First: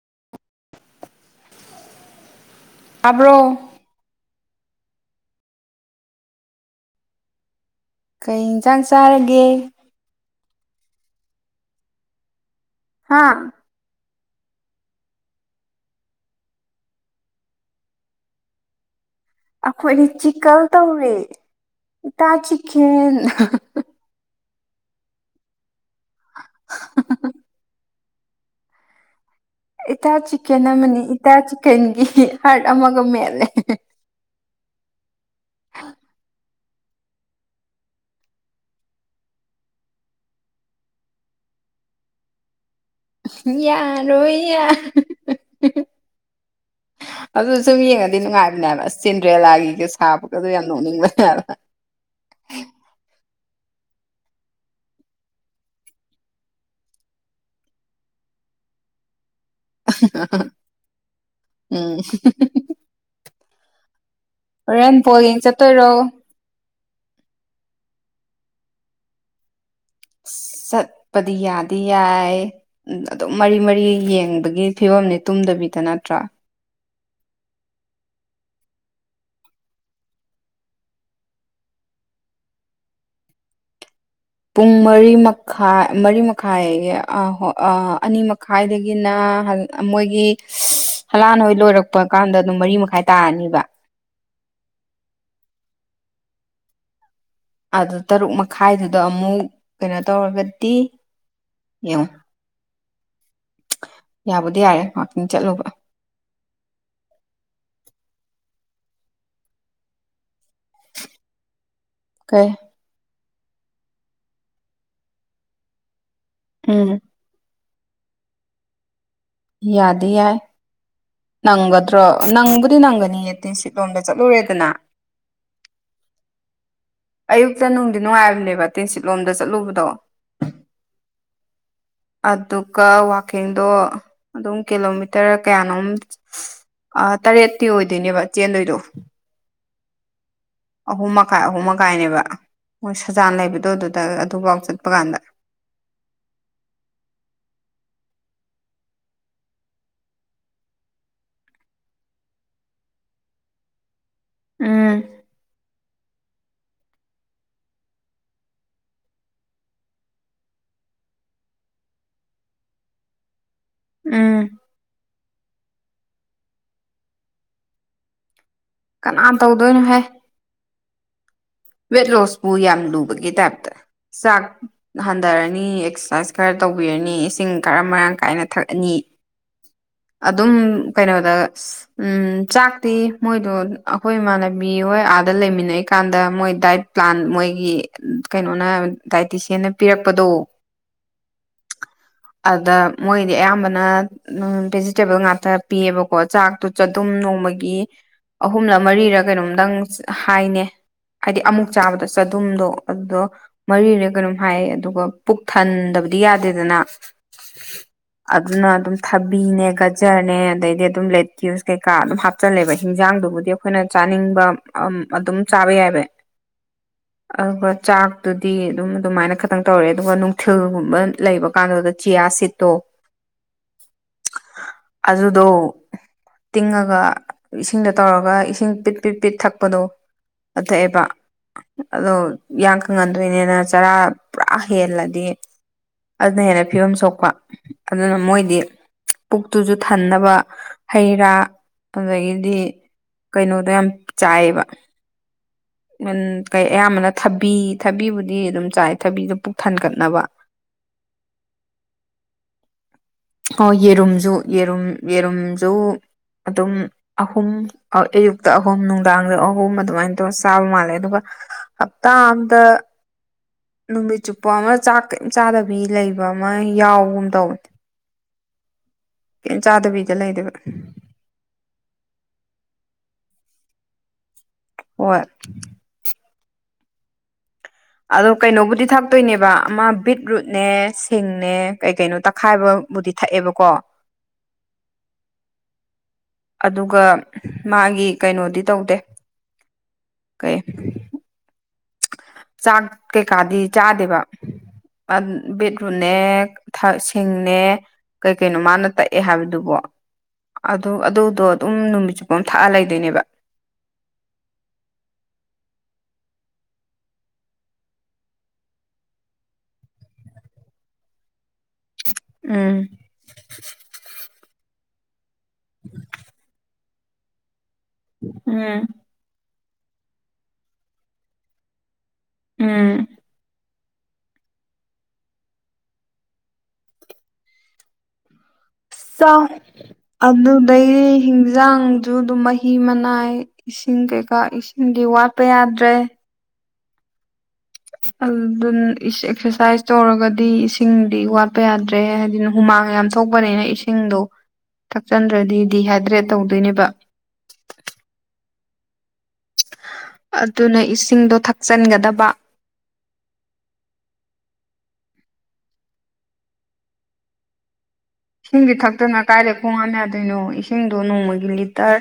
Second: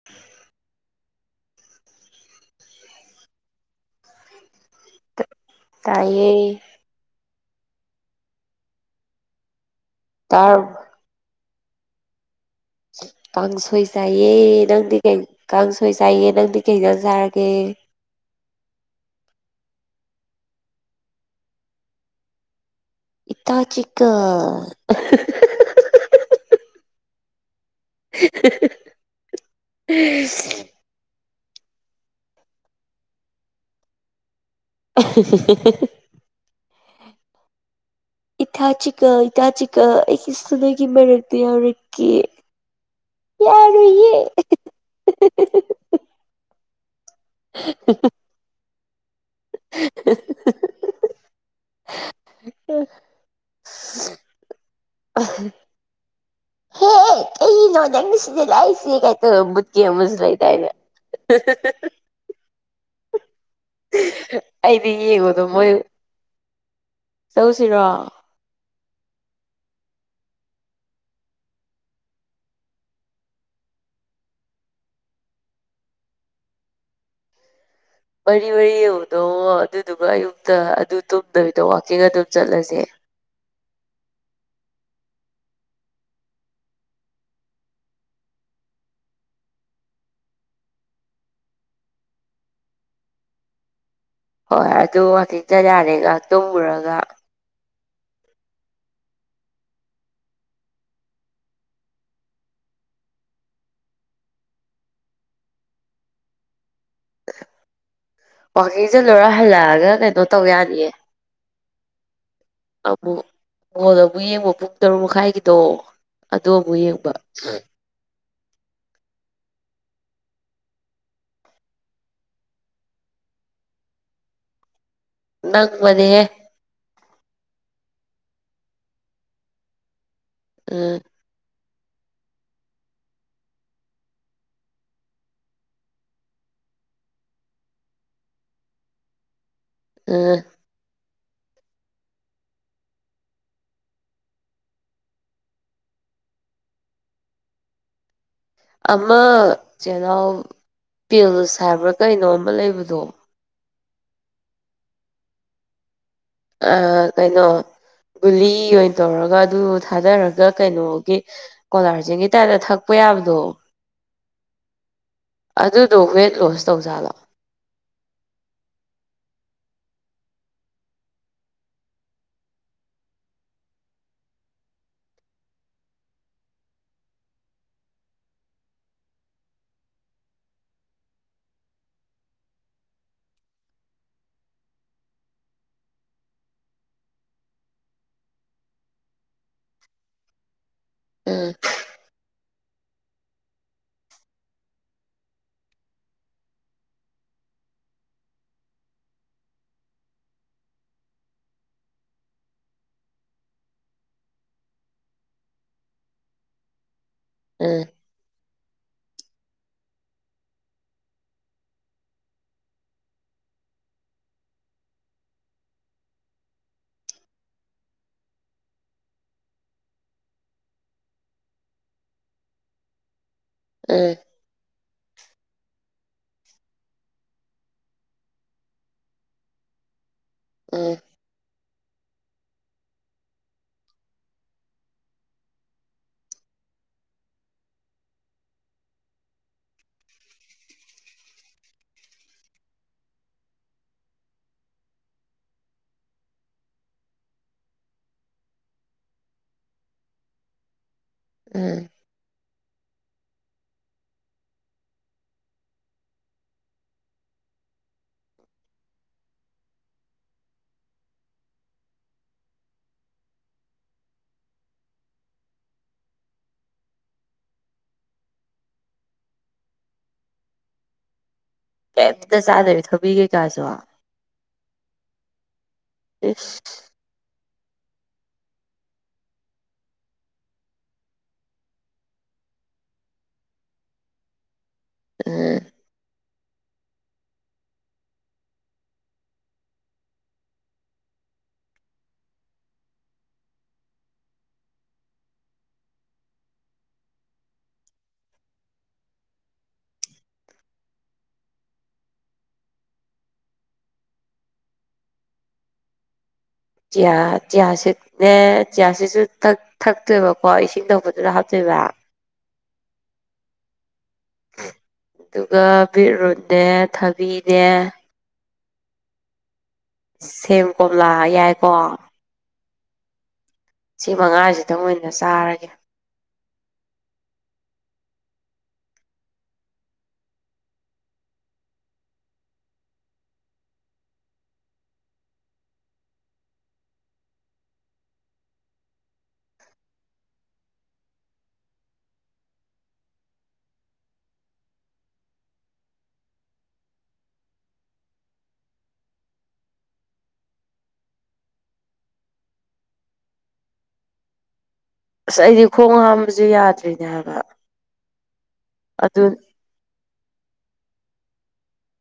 [unintelligible] ꯇꯥꯕ꯭ꯔꯣ ꯇꯥꯏꯌꯦ ꯀꯩ ꯏꯟꯁꯥꯡ ꯆꯥꯔꯒꯦ ꯇꯔ ꯍꯥ ꯀꯥꯡꯁꯣꯏ ꯆꯥꯏꯌꯦ ꯅꯪꯗꯤ ꯀꯩ ꯀꯥꯡꯁꯣꯏ ꯆꯥꯏꯌꯦ ꯅꯪꯗꯤ ꯀꯩ ꯏꯟꯖꯥꯡ ꯆꯥꯔꯒꯦ ꯑꯩꯈꯣꯏꯗꯤ ꯆꯤꯀꯜ ꯇꯧꯔꯦ ꯏꯇꯥ ꯆꯤꯛꯀꯦꯟ [unintelligible] [unintelligible] ꯏꯇꯥ ꯆꯤꯛꯀꯟ ꯑꯃꯅꯤ ꯏꯇꯥ ꯆꯤꯛꯀꯟꯒꯤ ꯍꯥꯔꯠ ꯑꯃꯒ ꯃꯦꯠꯂꯦ [unintelligible] [unintelligible] ꯏꯇꯥꯆꯤꯛꯀꯜ ꯏꯇꯥꯆꯤꯛꯀꯜ ꯑꯩꯒꯤꯁꯨ ꯅꯣꯏꯒꯤ ꯃꯔꯛꯇ ꯌꯥꯎꯔꯛꯀꯦ ꯌꯥꯔꯣꯏꯌꯦ ꯌꯥꯔꯣꯢ ꯌꯥꯔꯣꯢ ꯑꯗꯨ ꯁꯨꯝ ꯌꯦꯡꯉꯗꯤ ꯅꯨꯡꯉꯥꯏꯕꯅꯦꯕ ꯆꯦꯟꯗ꯭ꯔꯦꯂꯥꯒꯤꯒ ꯁꯥꯕꯒꯗꯣ ꯌꯥꯝ ꯅꯣꯛꯅꯤꯡꯕꯅꯦꯕ ꯑ [unintelligible] ꯇꯧꯔꯒ ꯄꯨꯠꯒꯤ ꯑꯃꯁꯨ ꯂꯩꯗꯥꯢꯅꯦ [unintelligible] ꯑꯩꯗꯤ ꯍꯣꯔꯦꯟ ꯕꯣꯜ ꯌꯦꯡ ꯌꯦꯡꯉꯣꯗꯣ ꯃꯣꯏ ꯆꯠꯇꯣꯏꯔꯣ ꯆꯧꯁꯤꯔꯣ ꯆꯠꯄꯗꯤ ꯌꯥꯗꯤ ꯌꯥꯏ ꯑꯗꯨꯝ ꯃꯔꯤ ꯃꯔꯤ ꯌꯦꯡꯕꯒꯤ ꯐꯤꯕꯝꯅꯤ ꯇꯨꯝꯗꯕꯤꯗ ꯅꯠꯇ꯭ꯔꯥ ꯃꯔꯤ ꯃꯔꯤ ꯌꯦꯡꯉꯕꯗꯣ ꯑꯗꯨꯗꯨꯒ ꯑꯌꯨꯛꯇ ꯑꯗꯨ ꯇꯨꯝꯗꯕꯤꯗ ꯋꯥꯋꯥꯛꯀꯤꯡ ꯑꯗꯨꯝ ꯆꯠꯂꯁꯦ ꯄꯨꯡ ꯃꯔꯤ ꯃꯈꯥꯏ ꯃꯔꯤ ꯃꯈꯥꯏ ꯑꯅꯤ ꯃꯈꯥꯏꯗꯒꯤꯅ ꯃꯣꯏꯒꯤ ꯍꯂꯥꯟ ꯍꯣꯏ ꯂꯣꯏꯔꯛꯄ ꯀꯥꯟꯗ ꯑꯗꯨꯝ ꯃꯔꯤ ꯃꯈꯥꯏ ꯇꯥꯔꯅꯤꯕ ꯍꯣꯏ ꯑꯗꯨꯒ ꯋꯥꯛꯒꯤꯡ ꯆꯠ ꯌꯥꯔꯦꯅ ꯉꯥꯏꯍꯥꯛ ꯇꯨꯝꯃꯨꯔꯒ ꯑꯗꯨ ꯇꯔꯨꯛ ꯃꯈꯥꯏꯗꯨꯗ ꯑꯃꯨꯛ ꯀꯩꯅꯣ ꯇꯧꯔꯒꯗꯤ ꯌꯦꯡꯉꯣ ꯌꯥꯕꯨꯗꯤ ꯌꯥꯢꯌꯦ ꯋꯥꯛꯀꯤꯡ ꯆꯠꯂꯨꯕ ꯋꯥꯛꯀꯤꯡ ꯆꯠꯂꯨꯔ ꯍꯜꯂꯛꯑꯒ ꯀꯩꯅꯣ ꯇꯧ ꯌꯥꯅꯤꯌꯦ ꯀꯩ ꯑꯃꯨꯛ ꯃꯣꯜ ꯑꯃꯨꯛ ꯌꯦꯡꯕ ꯄꯨꯡ ꯇꯔꯨꯛ ꯃꯈꯥꯏꯒꯤꯗꯣ ꯑꯗꯨ ꯑꯃꯨꯛ ꯎꯝ ꯌꯦꯡꯕ ꯌꯥꯗꯤ ꯌꯥꯢ ꯅꯪꯒꯗ꯭ꯔꯣ ꯅꯪꯕꯨꯗꯤ ꯅꯪꯒꯅꯤꯌꯦ ꯇꯤꯟꯁꯤꯠ ꯂꯣꯝꯗ ꯆꯠꯂꯨꯔꯦꯗꯅ ꯅꯪꯕꯅꯦꯍꯦ ꯑꯌꯨꯛꯇ ꯅꯨꯡꯗꯤ ꯅꯨꯡꯉꯥꯏꯕꯅꯦꯕ ꯇꯦꯟꯁꯤꯠꯂꯣꯝꯗ ꯆꯠꯂꯨꯕꯗꯣ ꯎꯝ ꯑꯗꯨꯒ ꯋꯥꯛꯀꯤꯡꯗꯣ ꯑꯗꯨꯝ ꯀꯤꯂꯣꯃꯤꯇꯔ ꯀꯌꯥꯅꯣꯝ ꯑꯥ ꯇꯔꯦꯠꯇꯤ ꯑꯣꯏꯗꯣꯏꯅꯦꯕ ꯆꯦꯟꯗꯣꯏꯗꯣ ꯎꯝ ꯑꯍꯨꯝ ꯃꯈꯥꯏ ꯑꯍꯨꯝ ꯃꯈꯥꯏꯅꯦꯕ ꯃꯣꯏ ꯁꯖꯥꯟ ꯂꯩꯕꯗꯣ ꯑꯗꯨꯗ ꯑꯗꯨꯐꯥꯎ ꯆꯠꯄ ꯀꯥꯟꯗ ꯑꯃ ꯆꯦꯅꯥꯎ ꯄꯦꯜꯁ ꯍꯥꯏꯕ꯭ꯔꯥ ꯀꯩꯅꯣ ꯑꯃ ꯂꯩꯕꯗꯣ ꯎꯝ ꯀꯩꯅꯣ ꯒꯨꯂꯤ ꯑꯣꯏꯅ ꯇꯧꯔꯒ ꯑꯗꯨ ꯊꯥꯗꯔꯒ ꯀꯩꯅꯣꯒꯤ ꯀꯣꯂꯥꯔꯖꯦꯟꯒꯤ ꯇꯥꯏꯞꯇ ꯊꯛꯄ ꯌꯥꯕꯗꯣ ꯎꯝ ꯑꯗꯨꯗꯣ ꯋꯦꯠ ꯂꯣꯁ ꯇꯧꯖꯥꯠꯂꯣ ꯀꯅꯥꯅ ꯇꯧꯗꯣꯏꯅꯣꯍꯦ ꯔꯦꯠ ꯂꯣꯁ ꯄꯨ ꯌꯥꯝ ꯂꯨꯕꯒꯤ ꯇꯥꯢꯞꯇ ꯆꯥꯛ ꯍꯟꯊꯔꯅꯤ ꯑꯦꯛꯁꯔꯁꯥꯏꯁ ꯈꯔ ꯇꯧꯕꯤꯔꯅꯤ ꯏꯁꯤꯡ ꯈꯔ ꯃꯔꯥꯡ ꯀꯥꯏꯅ ꯊꯛꯑꯅꯤ ꯑꯗꯨꯝ ꯀꯩꯅꯣꯗ ꯎꯝ ꯆꯥꯛꯇꯤ ꯃꯣꯏꯗꯣ ꯑꯩꯈꯣꯏ ꯏꯃꯥꯟꯅꯕꯤ ꯍꯣꯏ ꯑꯥꯗ ꯂꯩꯃꯤꯟꯅꯩꯀꯥꯟꯗ ꯃꯣꯏ ꯗꯥꯏꯠ ꯄ꯭ꯂꯥꯟ ꯃꯣꯏꯒꯤ ꯀꯩꯅꯣꯅ ꯗꯥꯏꯇ꯭ꯔꯤꯁꯤꯌꯥꯟꯅ ꯄꯤꯔꯛꯄꯗꯣ ꯎꯝ ꯑꯗ ꯃꯣꯏꯗꯤ ꯑꯌꯥꯝꯕꯅ ꯎꯝ ꯚꯦꯖꯤꯇꯦꯕꯜ ꯉꯥꯛꯇ ꯄꯤꯌꯦꯕꯀꯣ ꯆꯥꯛꯇꯨ ꯆꯗꯨꯝ ꯅꯣꯡꯃꯒꯤ ꯑꯍꯨꯝꯂ ꯃꯔꯤꯔ ꯀꯩꯅꯣꯝꯗꯪ ꯍꯥꯏꯅꯦ ꯍꯥꯏꯗꯤ ꯑꯃꯨꯛ ꯆꯥꯕꯗ ꯆꯗꯨꯝꯗꯣ ꯑꯗꯨꯗꯣ ꯃꯔꯤꯔ ꯀꯩꯅꯣꯝ ꯍꯥꯏ ꯑꯗꯨꯒ ꯄꯨꯛ ꯊꯟꯗꯕꯗꯤ ꯌꯥꯗꯦꯗꯅ ꯑꯦ ꯑꯗꯨꯅ ꯑꯗꯨꯝ ꯊꯕꯤꯅꯦ ꯒꯖꯔꯅꯦ ꯑꯗꯩꯗꯤ ꯑꯗꯨꯝ ꯂꯦꯇ꯭ꯌꯨꯁ ꯀꯩꯀꯥ ꯑꯗꯨꯝ ꯍꯥꯞꯆꯜꯂꯦꯕ ꯍꯤꯟꯖꯥꯡꯗꯨꯕꯨꯗꯤ ꯑꯩꯈꯣꯏꯅ ꯆꯥꯅꯤꯡꯕ ꯑꯝ ꯑꯗꯨꯝ ꯆꯥꯕ ꯌꯥꯏꯕ ꯑꯗꯨꯒ ꯆꯥꯛꯇꯨꯗꯤ ꯑꯗꯨꯝ ꯑꯗꯨꯃꯥꯏꯅ ꯈꯥꯇꯪ ꯇꯧꯔꯦ ꯑꯗꯨꯒ ꯅꯨꯡꯊꯤꯜꯒꯨꯝꯕ ꯂꯩꯕ ꯀꯥꯟꯗꯣ ꯆꯤꯌꯥ ꯁꯤꯠꯇꯣ ꯑꯦ ꯑꯗꯨꯗꯣ ꯇꯤꯡꯉꯒ ꯏꯁꯤꯡꯗ ꯇꯧꯔꯒ ꯏꯁꯤꯡ ꯄꯤꯠ ꯄꯤꯠ ꯄꯤꯠ ꯊꯛꯄꯗꯣ ꯗꯨ ꯎꯝ ꯊꯑꯦꯕ ꯑꯗꯣ ꯏꯌꯥꯡ ꯀꯪꯍꯟꯗꯣꯏꯅꯦꯅ ꯆꯔꯥ ꯄꯨꯔꯥ ꯍꯦꯜꯂꯗꯤ ꯑꯗꯨꯅ ꯍꯦꯟꯅ ꯐꯤꯚꯝ ꯁꯣꯛꯄ ꯑꯗꯨꯅ ꯃꯣꯏꯗꯤ ꯄꯨꯛꯇꯨꯁꯨ ꯊꯟꯅꯕ ꯍꯩ ꯔꯥ ꯑꯗꯨꯗꯒꯤꯗꯤ ꯀꯩꯅꯣꯗꯣ ꯌꯥꯝ ꯆꯥꯏꯕ ꯎꯝ ꯀꯩ ꯑꯌꯥꯝꯕꯅ ꯊꯕꯤ ꯊꯕꯤꯕꯨꯗꯤ ꯑꯗꯨꯝ ꯆꯥꯏ ꯊꯕꯤꯗꯣ ꯄꯨꯛ ꯊꯟꯒꯠꯅꯕ ꯎꯝ ꯍꯣꯏ ꯌꯦꯔꯨꯝꯁꯨ ꯌꯦꯔꯨꯝ ꯌꯦꯔꯨꯝꯖꯨ ꯑꯗꯨꯝ ꯑꯍꯨꯝ ꯑ ꯑꯌꯨꯛꯇ ꯑꯍꯨꯝ ꯅꯨꯡꯗꯥꯡꯗ ꯑꯍꯨꯝ ꯑꯗꯨꯃꯥꯏꯅ ꯇꯧꯔ ꯆꯥꯕ ꯃꯥꯜꯂꯦ ꯑꯗꯨꯒ ꯍꯥꯞꯇꯥ ꯑꯝꯗ ꯅꯨꯃꯤꯠ ꯆꯨꯞꯄ ꯑꯃ ꯆꯥꯛ ꯀꯩꯝ ꯆꯥꯗꯕꯤ ꯂꯩꯕ ꯑꯃ ꯌꯥꯎꯒꯨꯝ ꯇꯧꯝ ꯀ‌ꯦꯝ ꯆꯥꯗꯕꯤꯗ ꯂꯩꯗꯨꯏꯕ ꯀꯩꯝꯇ ꯆꯥꯗꯕꯤ ꯊꯥꯕꯤ ꯀꯩꯀꯥꯖꯨ ꯍꯣꯏ ꯏꯁ ꯑꯗꯣ ꯀꯩꯅꯣꯕꯨꯗꯤ ꯊꯥꯛꯇꯣꯏꯅꯦꯕ ꯑꯃ ꯕꯤꯠꯔꯨꯠꯅꯦ ꯁꯤꯡꯅꯦ ꯀꯩ ꯀꯩꯅꯣ ꯇꯛꯈꯥꯏꯕ ꯕꯨꯗꯤ ꯊꯑꯦꯕꯀꯣ ꯎꯝ ꯑꯗꯨꯒ ꯃꯥꯒꯤ ꯀꯩꯅꯣꯗꯤ ꯇꯧꯗꯦ ꯀꯩ ꯆꯥꯡ ꯀꯩꯀꯥꯗꯤ ꯆꯥꯗꯦꯕ ꯑꯟ ꯕꯤꯠꯔꯨꯠꯅꯦ ꯊ ꯁꯤꯡꯅꯦ ꯀꯩ ꯀꯩꯅꯣ ꯃꯥꯅ ꯇꯛꯑꯦ ꯍꯥꯏꯕꯗꯨꯕꯣ ꯑꯗꯨ ꯑꯗꯨꯗꯣ ꯑꯗꯨꯝ ꯅꯨꯃꯤꯠ ꯆꯨꯞꯄꯝ ꯊꯛꯑ ꯂꯩꯗꯣꯏꯅꯦꯕ ꯆꯤꯌꯥ ꯆꯤꯌꯥꯁꯤꯠ ꯅꯦ ꯆꯤꯌꯥꯁꯤꯠꯁꯨ ꯊꯛ ꯊꯛꯇꯣꯏꯕꯀꯣ ꯏꯁꯤꯡ ꯊꯛꯄꯗꯨꯗ ꯍꯥꯞꯇꯣꯏꯕꯥ ꯎꯝ ꯗꯨꯒ ꯕꯤꯠꯔꯨꯠꯅꯦ ꯊꯕꯤꯅꯦ ꯎꯝ ꯁꯦꯝ ꯀꯣꯝꯂꯥ ꯍ ꯌꯥꯏꯀꯣ ꯎꯝ ꯁꯤ ꯃꯉꯥꯁꯤꯗꯪ ꯑꯣꯏꯅ ꯆꯥꯔꯒꯦ ꯆꯥꯎ ꯑꯗꯨꯗꯩꯗꯤ ꯍꯤꯟꯖꯥꯡꯖꯨ ꯑꯗꯨꯝ ꯃꯍꯤ ꯃꯅꯥꯏ ꯏꯁꯤꯡ ꯀꯩꯀꯥ ꯏꯁꯤꯡꯗꯤ ꯋꯥꯠꯄ ꯌꯥꯗ꯭ꯔꯦ ꯑꯗꯨꯗꯨꯟ ꯏꯁ ꯑꯦꯛꯁꯔꯁꯥꯏꯁ ꯇꯧꯔꯒꯗꯤ ꯏꯁꯤꯡꯗꯤ ꯋꯥꯠꯄ ꯌꯥꯗ꯭ꯔꯦ ꯍꯥꯗꯤ ꯍꯨꯃꯥꯡ ꯌꯥꯝ ꯊ‌ꯣꯛꯄꯅꯤꯅ ꯏꯁꯤꯡꯗꯣ ꯊꯛꯆꯟꯗ꯭ꯔꯗꯤ ꯗꯤꯍꯥꯏꯗ꯭ꯔꯦꯠ ꯇꯧꯗꯣꯏꯅꯦꯕꯥ ꯑꯗꯨꯅ ꯏꯁꯤꯡꯗꯣ ꯊꯛꯆꯟꯒꯗꯕꯥ ꯑꯁ ꯑꯩꯗꯤ ꯈꯣꯡ ꯍꯥꯝꯕꯁꯨ ꯌꯥꯗ꯭ꯔꯤꯅꯦ ꯍꯥꯏꯕ ꯏꯁꯤꯡꯗꯤ ꯊꯛꯇꯅꯥ ꯑꯗꯨ ꯀꯥꯏ [unintelligible] ꯈꯣꯡꯍꯥꯝ ꯌꯥꯗ꯭ꯔꯤꯅꯣ ꯏꯁꯤꯡꯗꯣ ꯅꯣꯡꯃꯒꯤ ꯂꯤꯇꯔ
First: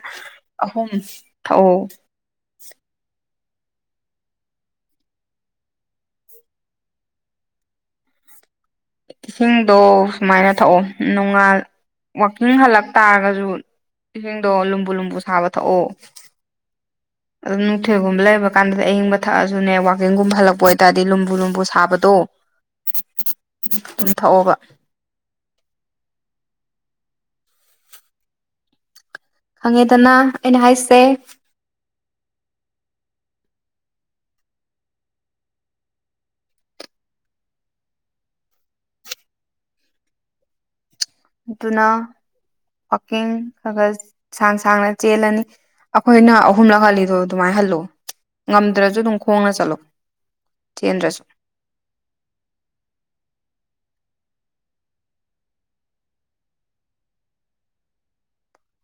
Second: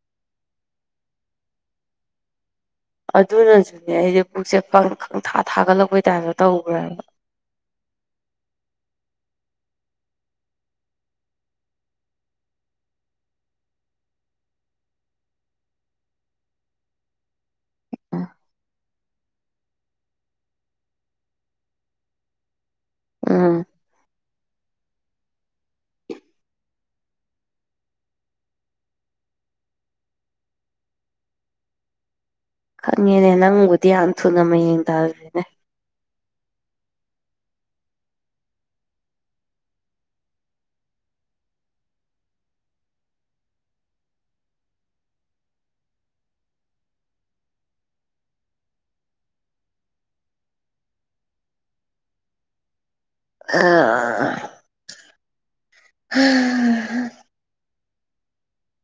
ꯑꯍꯨꯝ ꯊꯛꯑꯣ ꯑꯗꯨꯅꯖꯨꯅꯦ ꯑꯩꯖꯦ ꯄꯨꯛꯁꯦ ꯈꯪꯊꯥ ꯊꯥꯒꯠꯂꯛꯄꯩ ꯇꯥꯏꯞꯇ ꯇꯧꯈ꯭ꯔꯦ ꯍꯥꯏꯕ ꯏꯁꯤꯡꯗꯣ ꯁꯨꯃꯥꯏꯅ ꯊꯛꯑꯣ ꯅꯣꯡꯉꯥꯜ ꯋꯥꯛꯀꯤꯡ ꯍꯜꯂꯛ ꯇꯥꯔꯒꯁꯨ ꯏꯁꯤꯡꯗꯣ ꯂꯨꯝꯕꯨ ꯂꯨꯝꯕꯨ ꯁꯥꯕ ꯊꯛꯑꯣ ꯑꯗꯨꯝ ꯅꯨꯡꯊꯤꯜꯒꯨꯝꯕ ꯂꯩꯕ ꯀꯥꯟꯗꯗꯤ ꯑꯌꯤꯡꯕ ꯊꯛꯑꯁꯨꯅꯦ ꯋꯥꯛꯀꯤꯡꯒꯨꯝꯕ ꯍꯜꯂꯛꯄ ꯑꯣꯏꯇꯥꯔꯗꯤ ꯂꯨꯝꯕꯨ ꯂꯨꯝꯕꯨ ꯁꯥꯕꯗꯣ [inaudible] [inaudible] ꯑꯗꯨꯨꯝ ꯊꯛꯑꯣꯕ ꯈꯪꯉꯦꯗꯅ ꯑꯩꯅ ꯍꯥꯏꯁꯦ ꯈꯪꯉꯦꯅꯦ ꯅꯪꯕꯨꯗꯤ ꯌꯥꯝꯅ ꯊꯨꯅ ꯃꯌꯦꯡ ꯇꯥꯔꯈ꯭ꯔꯦꯅꯦ ꯑꯗꯨꯅ ꯋꯥꯛꯀꯤꯡ ꯈꯔ ꯈꯔ ꯁꯥꯡ ꯁꯥꯡꯅ ꯆꯦꯜꯂꯅꯤ ꯑꯩꯈꯣꯏꯅ ꯑꯍꯨꯝꯂꯛ ꯍꯜꯂꯤꯗꯣ ꯑꯗꯨꯃꯥꯏ ꯍꯜꯂꯣ ꯉꯝꯗ꯭ꯔꯁꯨ ꯑꯗꯨꯝ ꯈꯣꯡꯅ ꯆꯠꯂꯣ ꯆꯦꯟꯗ꯭ꯔꯁꯨ ꯑꯥ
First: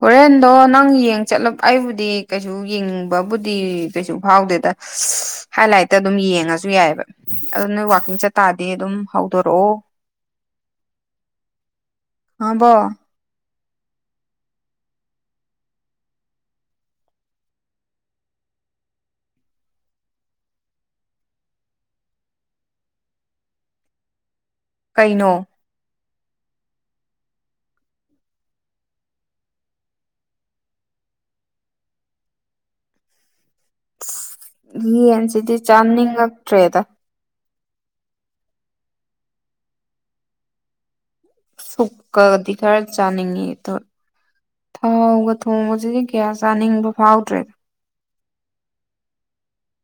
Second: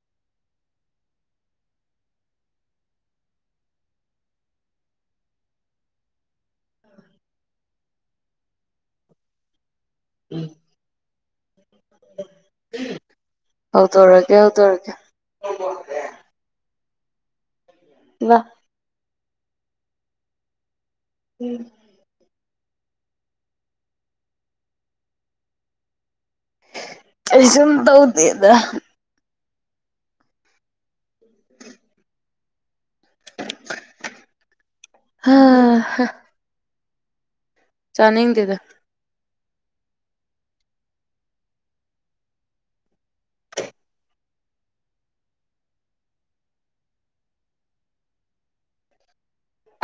ꯍꯣꯔꯦꯟꯗꯣ ꯅꯪ ꯌꯦꯡ ꯆꯠꯂꯣ ꯑꯩꯕꯨꯗꯤ ꯀꯩꯁꯨ ꯌꯦꯡꯅꯤꯡꯕꯕꯨꯗꯤ ꯀꯩꯁꯨ ꯐꯥꯎꯗꯦꯗ ꯍꯁ ꯍꯥꯏꯂꯥꯏꯠꯇ ꯑꯗꯨꯝ ꯌꯦꯡꯉꯁꯨ ꯌꯥꯏꯌꯦꯕ ꯑꯗꯨ ꯅꯣꯏ ꯋꯥꯥꯛꯀꯤꯡ ꯆꯠꯇꯥꯥꯔꯗꯤ ꯑꯗꯨꯝ ꯍꯧꯗꯣꯔꯛꯑꯣ ꯎꯝ ꯈꯪꯉꯕꯣ ꯍꯧꯗꯣꯔꯛꯀꯦ ꯍꯧꯗꯣꯔꯛꯀꯦ [unintelligible] [unintelligible] ꯎꯝ ꯀꯩꯅꯣ ꯀꯩꯁꯨꯨꯝ ꯇꯧꯗꯦꯗ [inaudible] ꯌꯦꯟꯁꯤꯗꯤ ꯆꯥꯅꯤꯡꯉꯛꯇ꯭ꯔꯦꯗ ꯆꯥꯅꯤꯡꯗꯦꯗ ꯁꯨꯛꯀꯗꯤ ꯈꯔ ꯆꯥꯅꯤꯡꯉꯤ ꯑꯗꯨ ꯊꯥꯎꯒ ꯊꯣꯡꯕꯁꯤꯗꯤ ꯀꯌꯥ ꯆꯥꯅꯤꯡꯕ ꯐꯥꯎꯗ꯭ꯔꯦꯗ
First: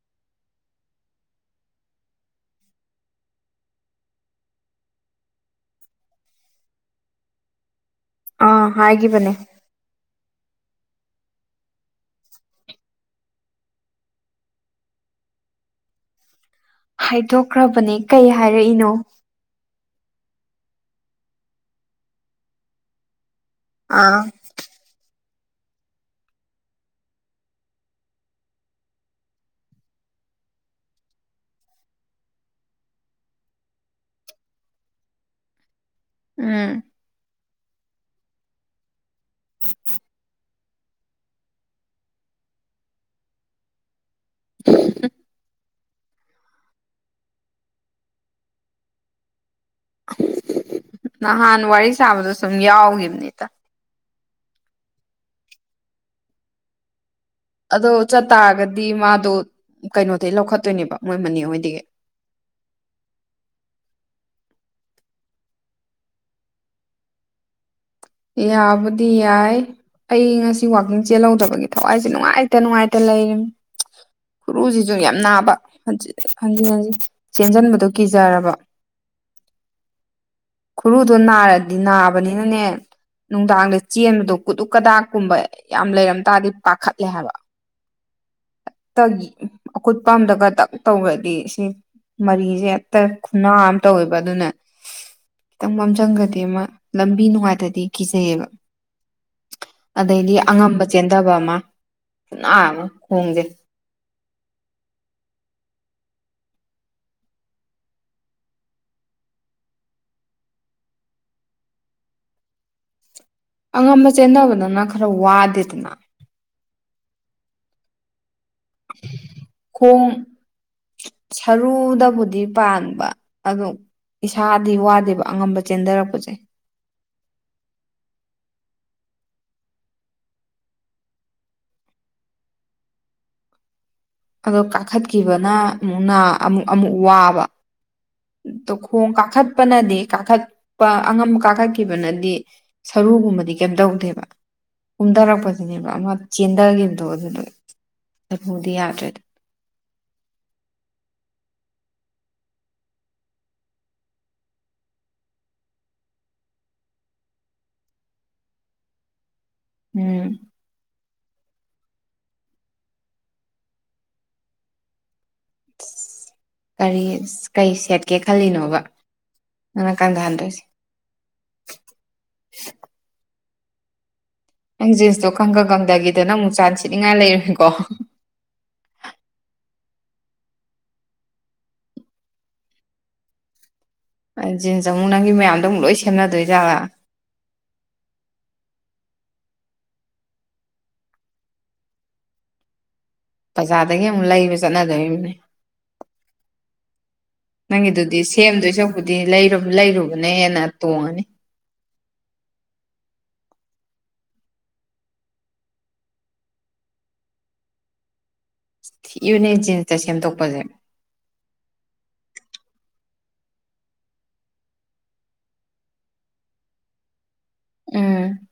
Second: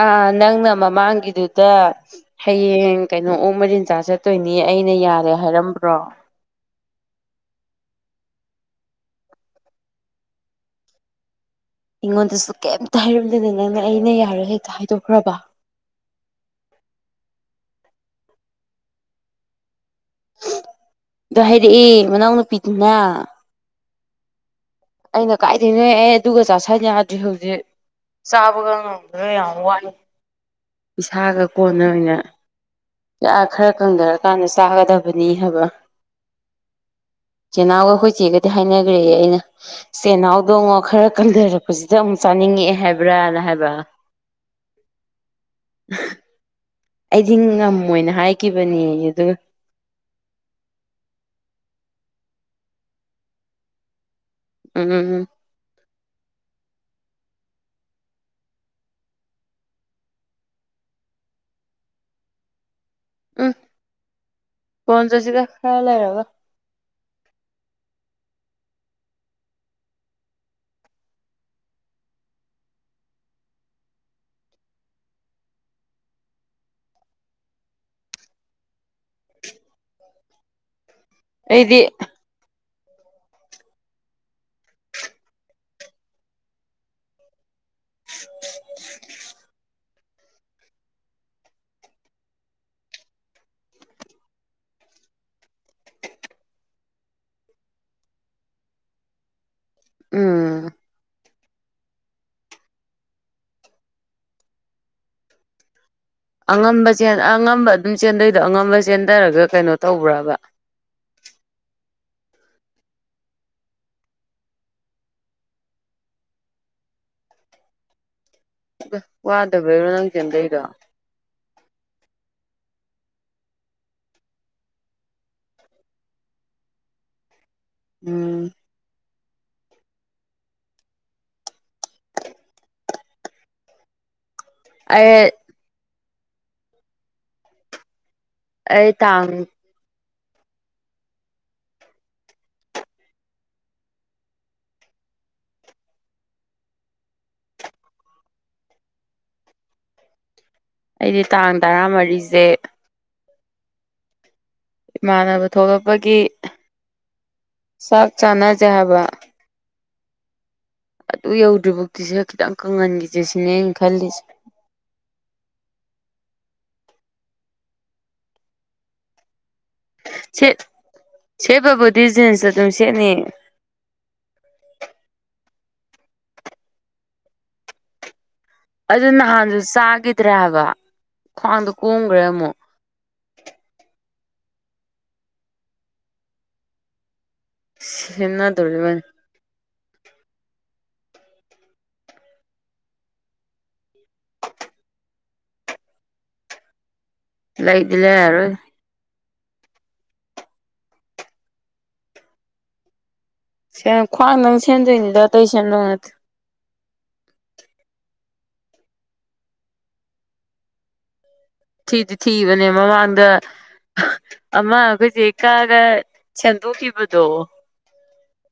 ꯑꯥ ꯅꯪꯅ ꯃꯃꯥꯡꯒꯤꯗꯨꯗ ꯍꯌꯦꯡ ꯀꯩꯅꯣ ꯑꯣꯛ ꯃꯔꯤꯟ ꯆꯥꯥ ꯆꯠꯇꯣꯏꯅꯤ ꯑꯩꯅ ꯌꯥꯔꯣꯏ ꯍꯥꯏꯔꯝꯕ꯭ꯔꯣ ꯑꯥ ꯍꯥꯏꯒꯤꯕꯅꯦ ꯑꯩꯉꯣꯟꯗꯁꯨ ꯀꯩꯝꯇ ꯍꯥꯏꯔꯝꯗꯅ ꯅꯪꯅ ꯑꯩꯅ ꯌꯥꯔꯣꯏ ꯍꯦꯛꯇ ꯍꯥꯏꯗꯣꯛꯈ꯭ꯔꯕ ꯍꯥꯏꯗꯣꯛꯈ꯭ꯔꯕꯅꯦ ꯀꯩ ꯍꯥꯏꯔꯛꯏꯅꯣ ꯑꯗꯣ ꯍꯥꯏꯔꯛꯑꯦ ꯃꯅꯥꯎꯅꯨꯄꯤꯗꯨꯅ ꯑꯥ ꯑꯩꯅ ꯀꯥꯏꯗꯒꯤꯅꯣꯍꯦ ꯑꯗꯨꯒ ꯆꯥꯁꯟ ꯌꯥꯗ꯭ꯔꯤ ꯍꯧꯖꯤꯛ ꯆꯥꯕꯒ ꯉꯝꯈꯤꯔꯣꯏ ꯌꯥꯝ ꯋꯥꯠꯂꯤ ꯏꯁꯥꯒ ꯀꯣꯟꯅ ꯑꯣꯏꯅ ꯌꯥ ꯈꯔ ꯀꯪꯗꯔꯀꯥꯟꯗ ꯆꯥꯒꯗꯕꯅꯤ ꯍꯥꯏꯕ ꯎꯝ ꯆꯦꯅꯥꯎꯒ ꯑꯩꯈꯣꯏ ꯆꯦꯒꯗꯤ ꯍꯥꯏꯅꯈ꯭ꯔꯦ ꯑꯩꯅ ꯆꯦꯅꯥꯎꯗꯣꯉꯣ ꯈꯔ ꯀꯪꯊꯔꯛꯄ ꯍꯧꯖꯤꯛꯇ ꯑꯃꯨꯛ ꯆꯥꯅꯤꯡꯉꯛꯑꯦ ꯍꯥꯏꯕ꯭ꯔꯥꯅ ꯍꯥꯏꯕ [unintelligible] [unintelligible] ꯑꯩꯗꯤ ꯉꯝꯃꯣꯏꯅ ꯍꯥꯏꯈꯤꯕꯅꯦꯌꯦ ꯑꯗꯨꯒ ꯅꯍꯥꯟ ꯋꯥꯔꯤ ꯁꯥꯕꯗ ꯁꯨꯝ ꯌꯥꯎꯈꯤꯕꯅꯤꯗ ꯎꯝ ꯑꯗꯣ ꯆꯠ ꯇꯥꯔꯒꯗꯤ ꯃꯥꯗꯣ ꯀꯩꯅꯣꯗꯒꯤ ꯂꯧꯈꯠꯇꯣꯏꯅꯦꯕ ꯃꯣꯏ ꯃꯅꯤ ꯍꯣꯏꯗꯒꯤ ꯎꯝ ꯀꯣꯟꯅ ꯆꯠꯁꯤꯗ ꯈꯔ ꯂꯩꯔꯒ ꯌꯥꯕꯨꯗꯤ ꯌꯥꯏ ꯑꯩ ꯉꯁꯤ ꯋꯥꯛꯀꯤꯡ ꯆꯦꯜꯍꯧꯗꯕꯒꯤ ꯊꯋꯥꯏꯁꯦ ꯅꯨꯡꯉꯥꯏꯇ ꯅꯨꯡꯉꯥꯏꯇ ꯂꯩꯔꯤꯕꯅꯤ ꯈꯨꯔꯨꯁꯤꯁꯨ ꯌꯥꯝ ꯅꯥꯕ ꯍꯟꯖꯤꯟ ꯍꯟꯖꯤꯟ ꯆꯦꯟꯁꯤꯟꯕꯗꯣ ꯀꯤꯖꯔꯕ ꯈꯨꯔꯨꯗꯣ ꯅꯥꯔꯗꯤ ꯑꯩꯗꯤ ꯅꯥꯕꯅꯤꯅꯅꯦ ꯅꯨꯡꯗꯥꯡꯗ ꯆꯦꯟꯕꯗꯣ ꯀꯨꯗꯨꯛ ꯀꯗꯥꯛꯀꯨꯝꯕ ꯌꯥꯝ ꯂꯩꯔꯝ ꯇꯥꯔꯗꯤ ꯄꯥꯈꯠꯂꯦ ꯍꯥꯏꯕ ꯑꯀꯨꯠꯄ ꯑꯃꯗꯒ ꯇꯛ ꯇꯧꯔꯗꯤ ꯁꯤ ꯃꯔꯤꯁꯦ ꯑꯦꯛꯇ ꯈꯨꯠꯅꯥ ꯑꯃ ꯇꯧꯋꯦꯕ ꯑꯗꯨꯅ ꯈꯤꯇꯪ ꯃꯝꯁꯤꯟꯒ꯭ꯔꯗꯤ ꯑꯃ ꯂꯝꯕꯤ ꯅꯨꯡꯉꯥꯏꯇ꯭ꯔꯗꯤ ꯀꯤꯖꯩꯌꯦꯕ ꯑꯗꯒꯤ ꯎꯝ ꯑꯉꯝꯕ ꯆꯦꯟꯗꯕ ꯑꯃ ꯈꯨꯅ ꯑꯃ ꯈꯣꯡꯁꯦ ꯑꯉꯝꯕ ꯑꯉꯝꯕ ꯑꯗꯨꯝ ꯆꯦꯟꯗꯣꯏꯗꯣ ꯑꯉꯝꯕ ꯆꯦꯟꯊꯔꯒ ꯀꯩꯅꯣ ꯇꯧꯕ꯭ꯔꯥꯕ ꯑꯉꯝꯕ ꯆꯦꯟꯅꯕꯗꯅ ꯈꯔ ꯋꯥꯗꯦꯗꯅ ꯑ ꯋꯥꯗꯕꯩꯔꯣ ꯈꯣꯡ ꯅꯪꯅ ꯆꯦꯟꯗꯔꯤꯗꯣ ꯁꯔꯨꯗꯕꯨꯗꯤ ꯄꯥꯛ ꯏꯁꯥꯗꯤ ꯋꯥꯗꯦꯕ ꯑꯉꯝꯕ ꯆꯦꯟꯊꯔꯛꯄꯁꯦ ꯎꯝ [unintelligible] ꯑꯗꯣ ꯑꯩ ꯀꯥꯈꯠꯈꯤꯕꯅ ꯑꯃꯨꯛꯅ ꯑꯃꯨꯛ ꯑꯃꯨꯛ ꯋꯥꯕ ꯑꯩ ꯇꯣꯈꯣꯡ ꯇꯥꯡ ꯀꯥꯈꯠꯄꯅꯗꯤ ꯀꯥꯈꯠꯄ ꯑꯉꯝꯕ ꯀꯥꯈꯠꯈꯤꯕꯅꯗꯤ ꯁꯔꯨꯒꯨꯝꯕꯗꯤ ꯀꯩꯝ ꯇꯧꯗꯦꯕ ꯀꯨꯝꯊꯔꯛꯄꯁꯤꯅꯦꯕ ꯑꯃ ꯆꯦꯟꯊꯈꯤꯕꯗꯣ ꯑꯗꯨꯗ ꯂꯐꯨꯗꯤ ꯌꯥꯗ꯭ꯔꯦꯗ ꯑꯩꯗꯤ ꯇꯥꯡ ꯇꯔꯥꯃꯔꯤꯁꯦ ꯏꯃꯥꯟꯅꯕ ꯊꯣꯛꯂꯛꯄꯒꯤ ꯆꯥꯛ ꯆꯥꯟꯅꯁꯦ ꯍꯥꯏꯕ ꯎꯝ ꯑꯗꯨ ꯌꯧꯗ꯭ꯔꯤ ꯐꯥꯎꯗꯤ ꯏꯁꯥꯁꯤ ꯈꯤꯇꯪ ꯀꯪꯍꯟꯈꯤꯁꯦ ꯁꯤꯅꯦ ꯑꯩꯅ ꯈꯜꯂꯤꯁꯦ ꯀꯔꯤ ꯀꯔꯤ ꯁꯦꯠꯀꯦ ꯈꯜꯂꯤꯅꯣꯕ ꯅꯪꯅ ꯁꯦꯠ ꯀꯪꯗꯍꯟꯗꯣꯏꯁꯦ ꯁꯦꯠꯄꯕꯨꯗꯤ ꯖꯤꯟꯁ ꯑꯗꯨꯝ ꯁꯦꯠꯅꯤ ꯅꯪ ꯖꯤꯟꯁꯁꯇꯣ ꯈꯪꯀ ꯀꯪꯗꯒꯤꯗꯅ ꯑꯃꯨꯛ ꯆꯥꯟꯅꯕ ꯁꯦꯠꯅꯤꯡꯉꯥꯏ ꯂꯩꯔꯣꯏꯀꯣ ꯑꯗꯨ ꯅꯍꯥꯟꯁꯨ ꯆꯥꯈꯤꯗ꯭ꯔꯦ ꯍꯥꯏꯕ ꯈ꯭ꯋꯥꯡꯗꯣ ꯀꯣꯝꯈ꯭ꯔꯦ ꯑꯃꯨꯛ ꯖꯤꯟꯁ ꯑꯃꯨꯛ ꯅꯪꯒꯤ ꯃꯌꯥꯝꯗꯣ ꯑꯃꯨꯛ ꯂꯣꯏ ꯁꯦꯝꯅꯗꯣꯏꯖꯥꯠꯂꯣ ꯁꯦꯝꯅꯗꯧꯔꯤꯕꯅꯤ ꯕꯖꯥꯔꯗꯒꯤ ꯑꯃꯨꯛ ꯂꯩꯕ ꯆꯠꯅꯗꯧꯔꯤꯕꯅꯤ ꯂꯩꯗꯤ ꯅꯪꯒꯤꯗꯨꯗꯤ ꯂꯩꯔꯔꯣꯏ ꯁꯦꯝꯗꯣꯏ ꯁꯥꯔꯨꯛꯄꯨꯗꯤ ꯂꯩꯔꯨꯕꯅ ꯍꯦꯟꯅ ꯇꯣꯡꯉꯅꯤ ꯈ꯭ꯋꯥꯡꯗꯪ ꯁꯦꯝꯗꯣꯏꯅꯤꯗ ꯑꯇꯩ ꯁꯦꯝꯗꯧ ꯅꯠꯇꯦ ꯊꯤꯕꯅꯦ ꯖꯤꯟꯁꯇ ꯁꯦꯝꯗꯣꯛꯄꯁꯦ ꯊꯤꯗꯤ ꯊꯤꯕꯅꯦ ꯃꯃꯥꯡꯗ ꯑꯃ ꯑꯩꯈꯣꯏ ꯆꯦꯒꯤ ꯀꯛꯑꯒ ꯁꯦꯝꯗꯣꯛꯈꯤꯕꯗꯣ ꯎꯝ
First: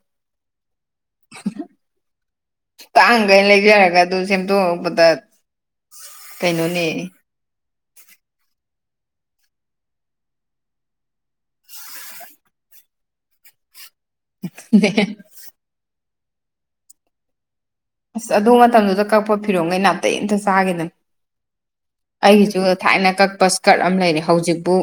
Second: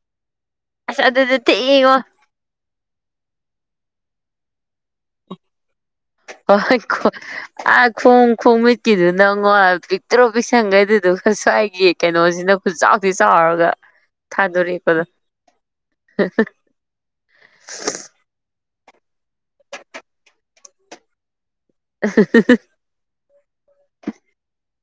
ꯑꯁ ꯑꯗꯨꯗꯤ ꯊꯤꯉꯣ ꯇꯥꯡꯈꯩ ꯂꯩꯖꯔꯒ ꯑꯗꯨ ꯁꯦꯝꯗꯣꯛꯄꯗ ꯀꯩꯅꯣꯅꯦ [unintelligible] ꯑꯥ ꯈꯣꯡ ꯈꯣꯡ ꯃꯤꯠꯀꯤꯗꯨ ꯅꯥ ꯉꯣ ꯄꯤꯛꯇ꯭ꯔꯨ ꯄꯤꯛꯁꯤꯟꯒꯔꯦ ꯑꯗꯨꯗꯨꯒꯥ ꯁ꯭ꯋꯥꯏꯒꯤ ꯀꯩꯅꯣꯁꯤꯅ ꯈꯨꯠꯆꯥꯎ ꯊꯤꯅ ꯆꯥꯎꯔꯒ ꯊꯥꯗꯣꯔꯤꯀꯗꯣ [unintelligible] ꯑꯁ ꯑꯗꯨ ꯃꯇꯝꯗꯨꯗ ꯀꯛꯄ ꯐꯤꯔꯣꯜꯈꯩꯩ ꯅꯥꯇꯩ ꯑꯃꯠꯇ ꯆꯥꯈꯤꯗꯕꯅꯦ ꯑꯩꯒꯤꯁꯨ ꯊꯥꯏꯅ ꯀꯛꯄ ꯏꯁꯀꯔꯠ ꯑꯃ ꯂꯩꯔꯦ ꯍꯧꯖꯤꯛꯄꯨ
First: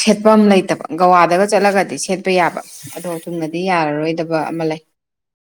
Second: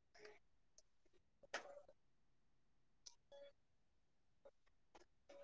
ꯁꯦꯠꯄꯝ ꯂꯩꯇꯕ ꯒꯥꯋꯥꯗꯒ ꯆꯠꯂꯒꯗꯤ ꯁꯦꯠꯄ ꯌꯥꯕ ꯑꯗꯣ ꯊꯨꯡꯅꯗꯤ ꯌꯥꯔꯔꯣꯏꯗꯕ ꯑꯃ ꯂꯩ